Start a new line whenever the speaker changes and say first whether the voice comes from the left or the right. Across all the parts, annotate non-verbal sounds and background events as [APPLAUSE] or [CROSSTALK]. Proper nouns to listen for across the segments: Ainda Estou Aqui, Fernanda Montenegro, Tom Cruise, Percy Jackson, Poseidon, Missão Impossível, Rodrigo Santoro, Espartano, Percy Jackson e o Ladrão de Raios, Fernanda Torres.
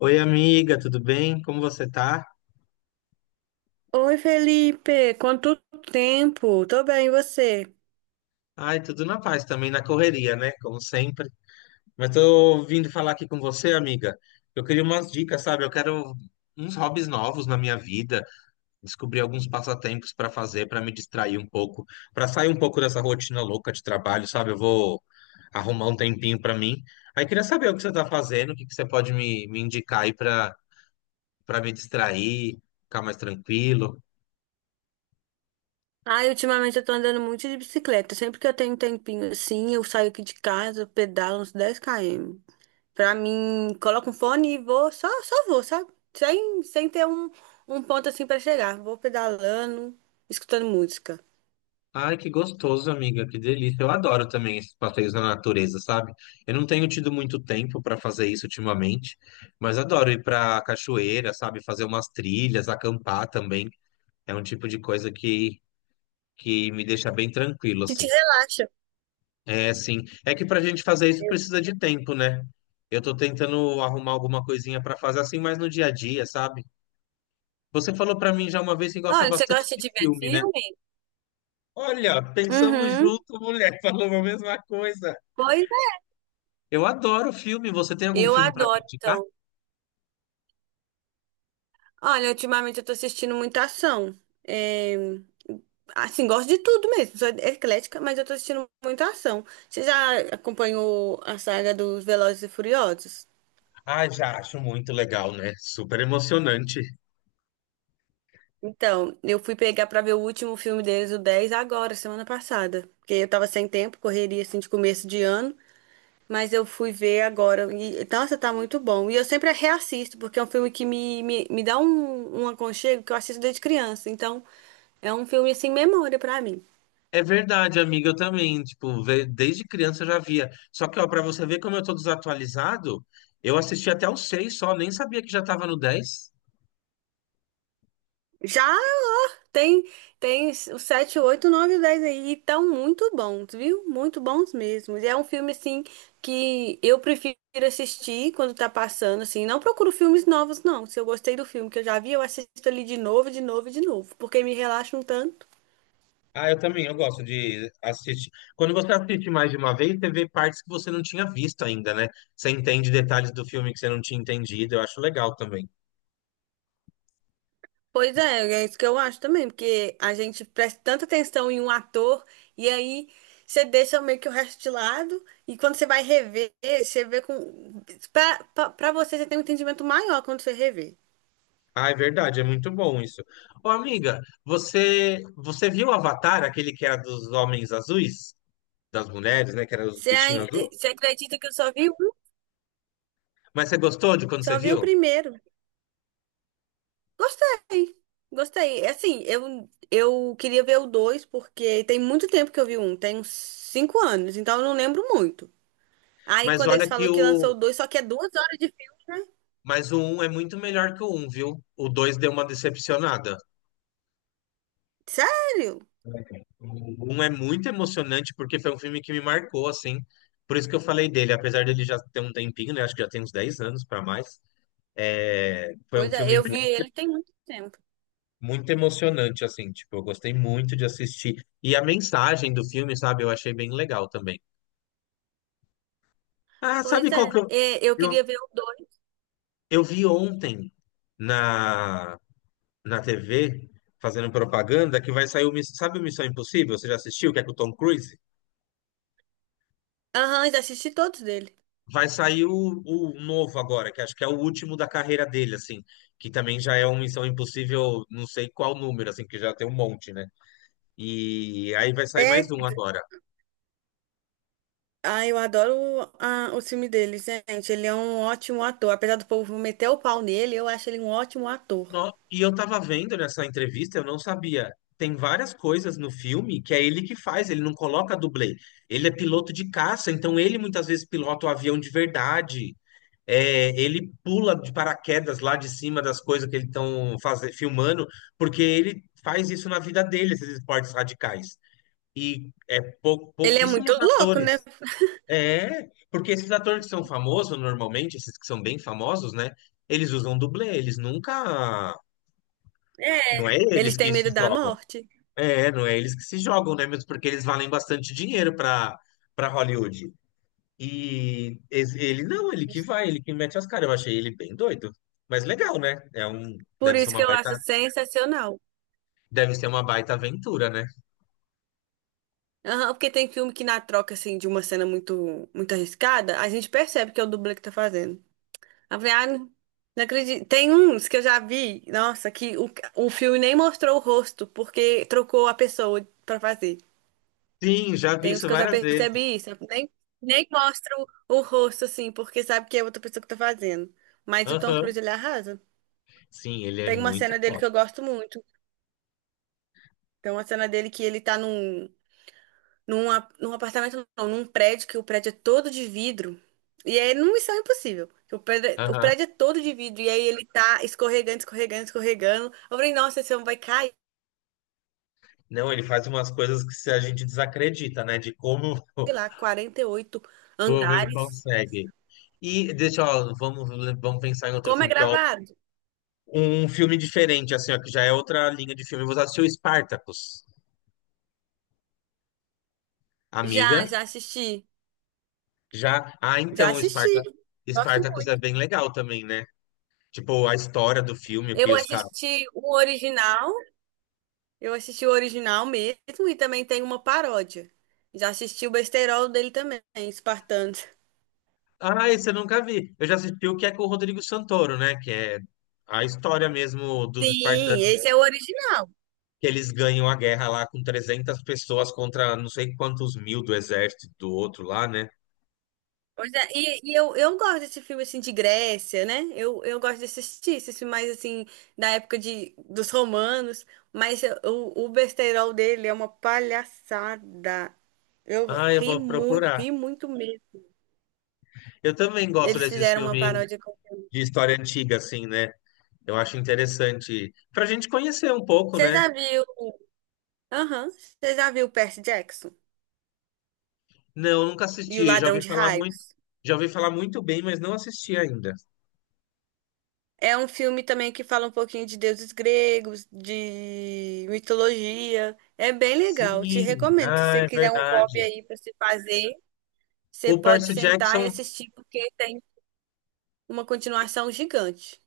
left: Oi, amiga, tudo bem? Como você tá?
right: Oi, Felipe! Quanto tempo? Tô bem, e você?
left: Ai, tudo na paz também, na correria, né? Como sempre. Mas tô vindo falar aqui com você, amiga. Eu queria umas dicas, sabe? Eu quero uns hobbies novos na minha vida, descobrir alguns passatempos para fazer, para me distrair um pouco, para sair um pouco dessa rotina louca de trabalho, sabe? Eu vou arrumar um tempinho para mim. Aí queria saber o que você tá fazendo, o que que você pode me indicar aí para me distrair, ficar mais tranquilo.
right: Ai, ultimamente eu tô andando muito de bicicleta. Sempre que eu tenho um tempinho assim, eu saio aqui de casa, eu pedalo uns dez km. Pra mim, coloco um fone e vou, só vou, sabe? Sem ter um ponto assim pra chegar. Vou pedalando, escutando música.
left: Ai, que gostoso, amiga, que delícia. Eu adoro também esses passeios na natureza, sabe? Eu não tenho tido muito tempo para fazer isso ultimamente, mas adoro ir para cachoeira, sabe? Fazer umas trilhas, acampar também. É um tipo de coisa que me deixa bem tranquilo,
right: Que
left: assim.
right: te relaxa.
left: É, sim. É que pra gente fazer isso precisa de tempo, né? Eu tô tentando arrumar alguma coisinha para fazer assim, mas no dia a dia, sabe? Você falou para mim já uma vez que gosta
right: Olha, você
left: bastante
right: gosta
left: de
right: de ver
left: filme, né?
right: filme?
left: Olha, pensamos
right: Uhum.
left: junto, mulher, [LAUGHS] falou a mesma coisa.
right: Pois é.
left: Eu adoro filme. Você tem algum
right: Eu
left: filme para me
right: adoro,
left: indicar?
right: então. Olha, ultimamente eu tô assistindo muita ação. É, assim, gosto de tudo mesmo. Sou eclética, mas eu tô assistindo muita ação. Você já acompanhou a saga dos Velozes e Furiosos?
left: Ah, já acho muito legal, né? Super emocionante.
right: Então, eu fui pegar pra ver o último filme deles, o 10 agora, semana passada. Porque eu tava sem tempo, correria assim de começo de ano. Mas eu fui ver agora. E, nossa, tá muito bom. E eu sempre reassisto, porque é um filme que me dá um aconchego que eu assisto desde criança. Então, é um filme assim, memória pra mim.
left: É verdade, amiga, eu também, tipo, desde criança eu já via. Só que, ó, pra você ver como eu tô desatualizado, eu assisti até o 6. Só, nem sabia que já tava no 10.
right: Já Tem, tem o 7 8 9 e 10 aí, e tão muito bons, viu? Muito bons mesmo. E é um filme, assim, que eu prefiro assistir quando tá passando, assim. Não procuro filmes novos, não. Se eu gostei do filme que eu já vi, eu assisto ali de novo, e de novo, porque me relaxa um tanto.
left: Ah, eu também, eu gosto de assistir. Quando você assiste mais de uma vez, você vê partes que você não tinha visto ainda, né? Você entende detalhes do filme que você não tinha entendido, eu acho legal também.
right: Pois é, é isso que eu acho também, porque a gente presta tanta atenção em um ator e aí você deixa meio que o resto de lado e quando você vai rever, você vê com... Pra você tem um entendimento maior quando você rever.
left: Ah, é verdade, é muito bom isso. Ô, amiga, você viu Avatar, aquele que era dos homens azuis, das mulheres, né, que era os bichinhos azuis.
right: Você acredita que eu só vi um?
left: Mas você gostou de quando
right: Só
left: você
right: vi o
left: viu?
right: primeiro. Gostei. Gostei. É assim, eu queria ver o dois, porque tem muito tempo que eu vi um. Tem uns cinco anos, então eu não lembro muito. Aí
left: Mas
right: quando eles
left: olha que
right: falaram que lançou
left: o
right: o dois, só que é duas horas de filme, né?
left: mas o 1 é muito melhor que o um, viu? O 2 deu uma decepcionada.
right: Sério?
left: O 1 é muito emocionante porque foi um filme que me marcou assim. Por isso que eu falei dele, apesar dele já ter um tempinho, né, acho que já tem uns 10 anos para mais. É, foi um
right: Pois é,
left: filme
right: eu vi ele tem muito tempo.
left: muito emocionante, assim, tipo, eu gostei muito de assistir. E a mensagem do filme, sabe, eu achei bem legal também. Ah,
right: Pois
left: sabe qual que
right: é, eu
left: eu,
right: queria ver o dois.
left: eu vi ontem na, na TV, fazendo propaganda, que vai sair sabe o Missão Impossível? Você já assistiu? Que é com o Tom Cruise?
right: Aham, já assisti todos dele.
left: Vai sair o novo agora, que acho que é o último da carreira dele, assim, que também já é um Missão Impossível, não sei qual número, assim, que já tem um monte, né? E aí vai sair mais
right: É
left: um agora.
right: Eu adoro o filme dele, gente. Ele é um ótimo ator. Apesar do povo meter o pau nele, eu acho ele um ótimo ator.
left: E eu tava vendo nessa entrevista, eu não sabia. Tem várias coisas no filme que é ele que faz, ele não coloca dublê. Ele é piloto de caça, então ele muitas vezes pilota o avião de verdade. É, ele pula de paraquedas lá de cima das coisas que eles estão filmando, porque ele faz isso na vida dele, esses esportes radicais. E é
right: Ele é muito
left: pouquíssimos
right: louco, né?
left: atores. É, porque esses atores que são famosos, normalmente, esses que são bem famosos, né? Eles usam dublê, eles nunca
right: É.
left: não é
right: Eles
left: eles
right: têm
left: que se
right: medo da
left: jogam.
right: morte.
left: É, não é eles que se jogam, né? Mesmo porque eles valem bastante dinheiro para para Hollywood. E ele não, ele que vai, ele que mete as caras. Eu achei ele bem doido. Mas legal, né? É um,
right: Por isso que eu acho sensacional.
left: deve ser uma baita aventura, né?
right: Aham, porque tem filme que na troca, assim, de uma cena muito, muito arriscada, a gente percebe que é o dublê que tá fazendo. Não, não acredito. Tem uns que eu já vi, nossa, o filme nem mostrou o rosto, porque trocou a pessoa pra fazer.
left: Sim, já vi
right: Tem uns
left: isso
right: que eu já
left: várias vezes.
right: percebi isso. Eu nem, Nem mostro o rosto, assim, porque sabe que é outra pessoa que tá fazendo. Mas o Tom
left: Aham.
right: Cruise, ele arrasa.
left: Sim, ele é
right: Tem uma
left: muito
right: cena dele que
left: foda.
right: eu gosto muito. Tem uma cena dele que ele tá num apartamento, não, num prédio, que o prédio é todo de vidro. E aí, numa missão impossível. O
left: Aham.
right: prédio é todo de vidro. E aí ele tá escorregando, escorregando, escorregando. Eu falei, nossa, esse homem vai cair,
left: Não, ele faz umas coisas que se a gente desacredita, né? De como,
right: sei
left: [LAUGHS]
right: lá, 48
left: como ele
right: andares.
left: consegue. E vamos pensar em outro
right: Como é
left: filme que eu
right: gravado?
left: um filme diferente, assim, ó, que já é outra linha de filme. Você assistiu Spartacus, amiga?
right: Já, já assisti.
left: Já. Ah,
right: Já
left: então,
right: assisti. Gosto
left: Spartacus é
right: muito.
left: bem legal também, né? Tipo, a história do filme, o que
right: Eu
left: os caras.
right: assisti o original, eu assisti o original mesmo e também tem uma paródia. Já assisti o besterol dele também, Espartanos.
left: Ah, esse eu nunca vi. Eu já assisti o que é com o Rodrigo Santoro, né? Que é a história mesmo dos
right: Sim,
left: espartanos,
right: esse é o original.
left: que eles ganham a guerra lá com 300 pessoas contra não sei quantos mil do exército do outro lá, né?
right: Pois é, eu gosto desse filme assim de Grécia, né? Eu gosto de assistir esses filmes mais assim dos romanos, mas o besterol dele é uma palhaçada. Eu
left: Ah, eu vou procurar.
right: ri muito mesmo.
left: Eu também gosto
right: Eles
left: desses
right: fizeram uma
left: filmes
right: paródia com.
left: de história antiga, assim, né? Eu acho interessante para a gente conhecer um pouco,
right: Você
left: né?
right: já viu? Aham. Você já viu Percy Jackson
left: Não, nunca
right: e o
left: assisti. Já
right: Ladrão
left: ouvi
right: de
left: falar muito,
right: Raios?
left: já ouvi falar muito bem, mas não assisti ainda.
right: É um filme também que fala um pouquinho de deuses gregos, de mitologia. É bem legal. Te
left: Sim,
right: recomendo. Se
left: ah,
right: você
left: é
right: quiser um hobby
left: verdade.
right: aí para se fazer, você
left: O
right: pode
left: Percy
right: sentar e
left: Jackson,
right: assistir porque tem uma continuação gigante.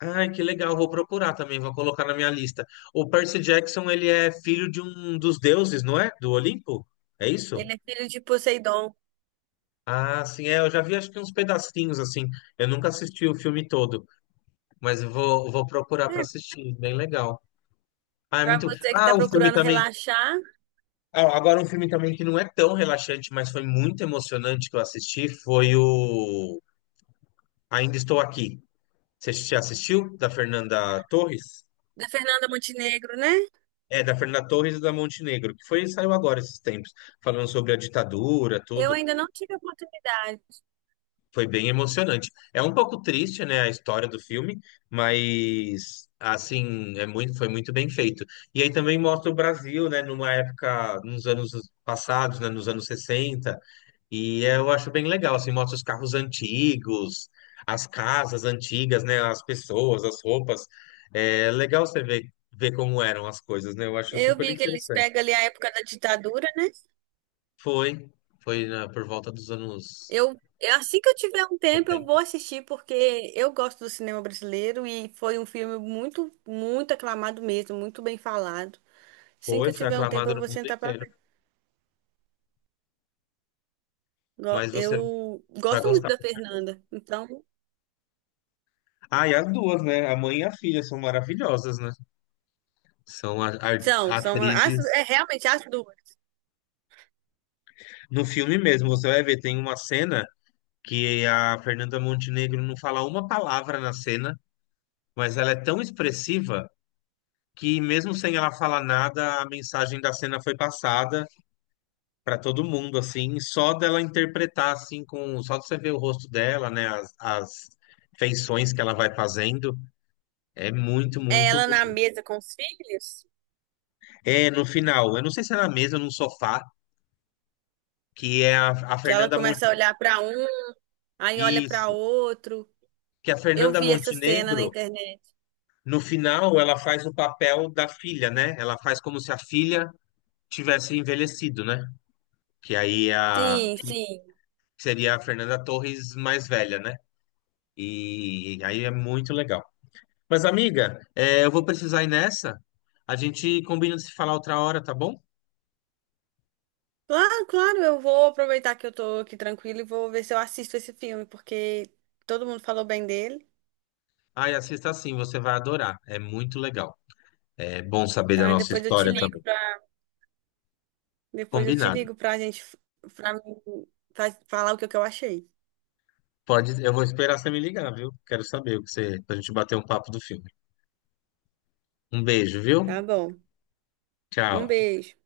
left: ai, que legal. Vou procurar também, vou colocar na minha lista. O Percy Jackson, ele é filho de um dos deuses, não é? Do Olimpo? É isso?
right: Ele é filho de Poseidon.
left: Ah, sim, é. Eu já vi acho que uns pedacinhos assim. Eu nunca assisti o filme todo, mas eu vou procurar para
right: É,
left: assistir. Bem legal. Ah, é
right: para
left: muito.
right: você que
left: Ah,
right: está
left: o filme
right: procurando
left: também.
right: relaxar,
left: Ah, agora, um filme também que não é tão relaxante, mas foi muito emocionante que eu assisti, foi o Ainda Estou Aqui. Você já assistiu? Da Fernanda Torres?
right: da Fernanda Montenegro, né?
left: É, da Fernanda Torres e da Montenegro, que foi, saiu agora esses tempos, falando sobre a ditadura,
right: Eu
left: tudo.
right: ainda não tive a oportunidade.
left: Foi bem emocionante. É um pouco triste, né, a história do filme, mas, assim, é muito, foi muito bem feito. E aí também mostra o Brasil, né, numa época, nos anos passados, né, nos anos 60. E eu acho bem legal, assim, mostra os carros antigos, as casas antigas, né? As pessoas, as roupas. É legal você ver, como eram as coisas, né? Eu acho
right: Eu
left: super
right: vi que eles
left: interessante.
right: pegam ali a época da ditadura, né?
left: Foi, foi, por volta dos anos
right: Assim que eu tiver um tempo, eu
left: 70.
right: vou assistir, porque eu gosto do cinema brasileiro e foi um filme muito, muito aclamado mesmo, muito bem falado. Assim que
left: Foi,
right: eu
left: foi
right: tiver um tempo,
left: aclamado
right: eu
left: no
right: vou
left: mundo
right: sentar pra
left: inteiro.
right: ver.
left: Mas você
right: Eu
left: vai
right: gosto muito
left: gostar,
right: da
left: com certeza.
right: Fernanda. Então,
left: Ah, e as duas, né? A mãe e a filha são maravilhosas, né? São atrizes.
right: é realmente as duas.
left: No filme mesmo, você vai ver, tem uma cena que a Fernanda Montenegro não fala uma palavra na cena, mas ela é tão expressiva que mesmo sem ela falar nada, a mensagem da cena foi passada para todo mundo, assim, só dela interpretar, assim, com só de você ver o rosto dela, né, as feições que ela vai fazendo, é muito,
right: É
left: muito
right: ela na
left: bonito.
right: mesa com os filhos,
left: É, no final, eu não sei se é na mesa ou num sofá, que é a
right: que ela
left: Fernanda
right: começa a
left: Montenegro,
right: olhar pra um, aí olha pra
left: isso,
right: outro.
left: que a
right: Eu
left: Fernanda
right: vi essa cena na
left: Montenegro,
right: internet.
left: no final, ela faz o papel da filha, né, ela faz como se a filha tivesse envelhecido, né? Que aí
right: Sim,
left: que
right: sim.
left: seria a Fernanda Torres mais velha, né? E aí é muito legal. Mas, amiga, é, eu vou precisar ir nessa. A gente combina de se falar outra hora, tá bom?
right: Claro, claro, eu vou aproveitar que eu tô aqui tranquila e vou ver se eu assisto esse filme, porque todo mundo falou bem dele,
left: Ai, assista sim, você vai adorar. É muito legal. É bom saber da
right: tá?
left: nossa história também.
right: Depois eu te
left: Combinado.
right: ligo pra gente, pra mim, pra falar o que que eu achei.
left: Pode, eu vou esperar você me ligar, viu? Quero saber o que você, pra gente bater um papo do filme. Um beijo, viu?
right: Tá bom. Um
left: Tchau.
right: beijo.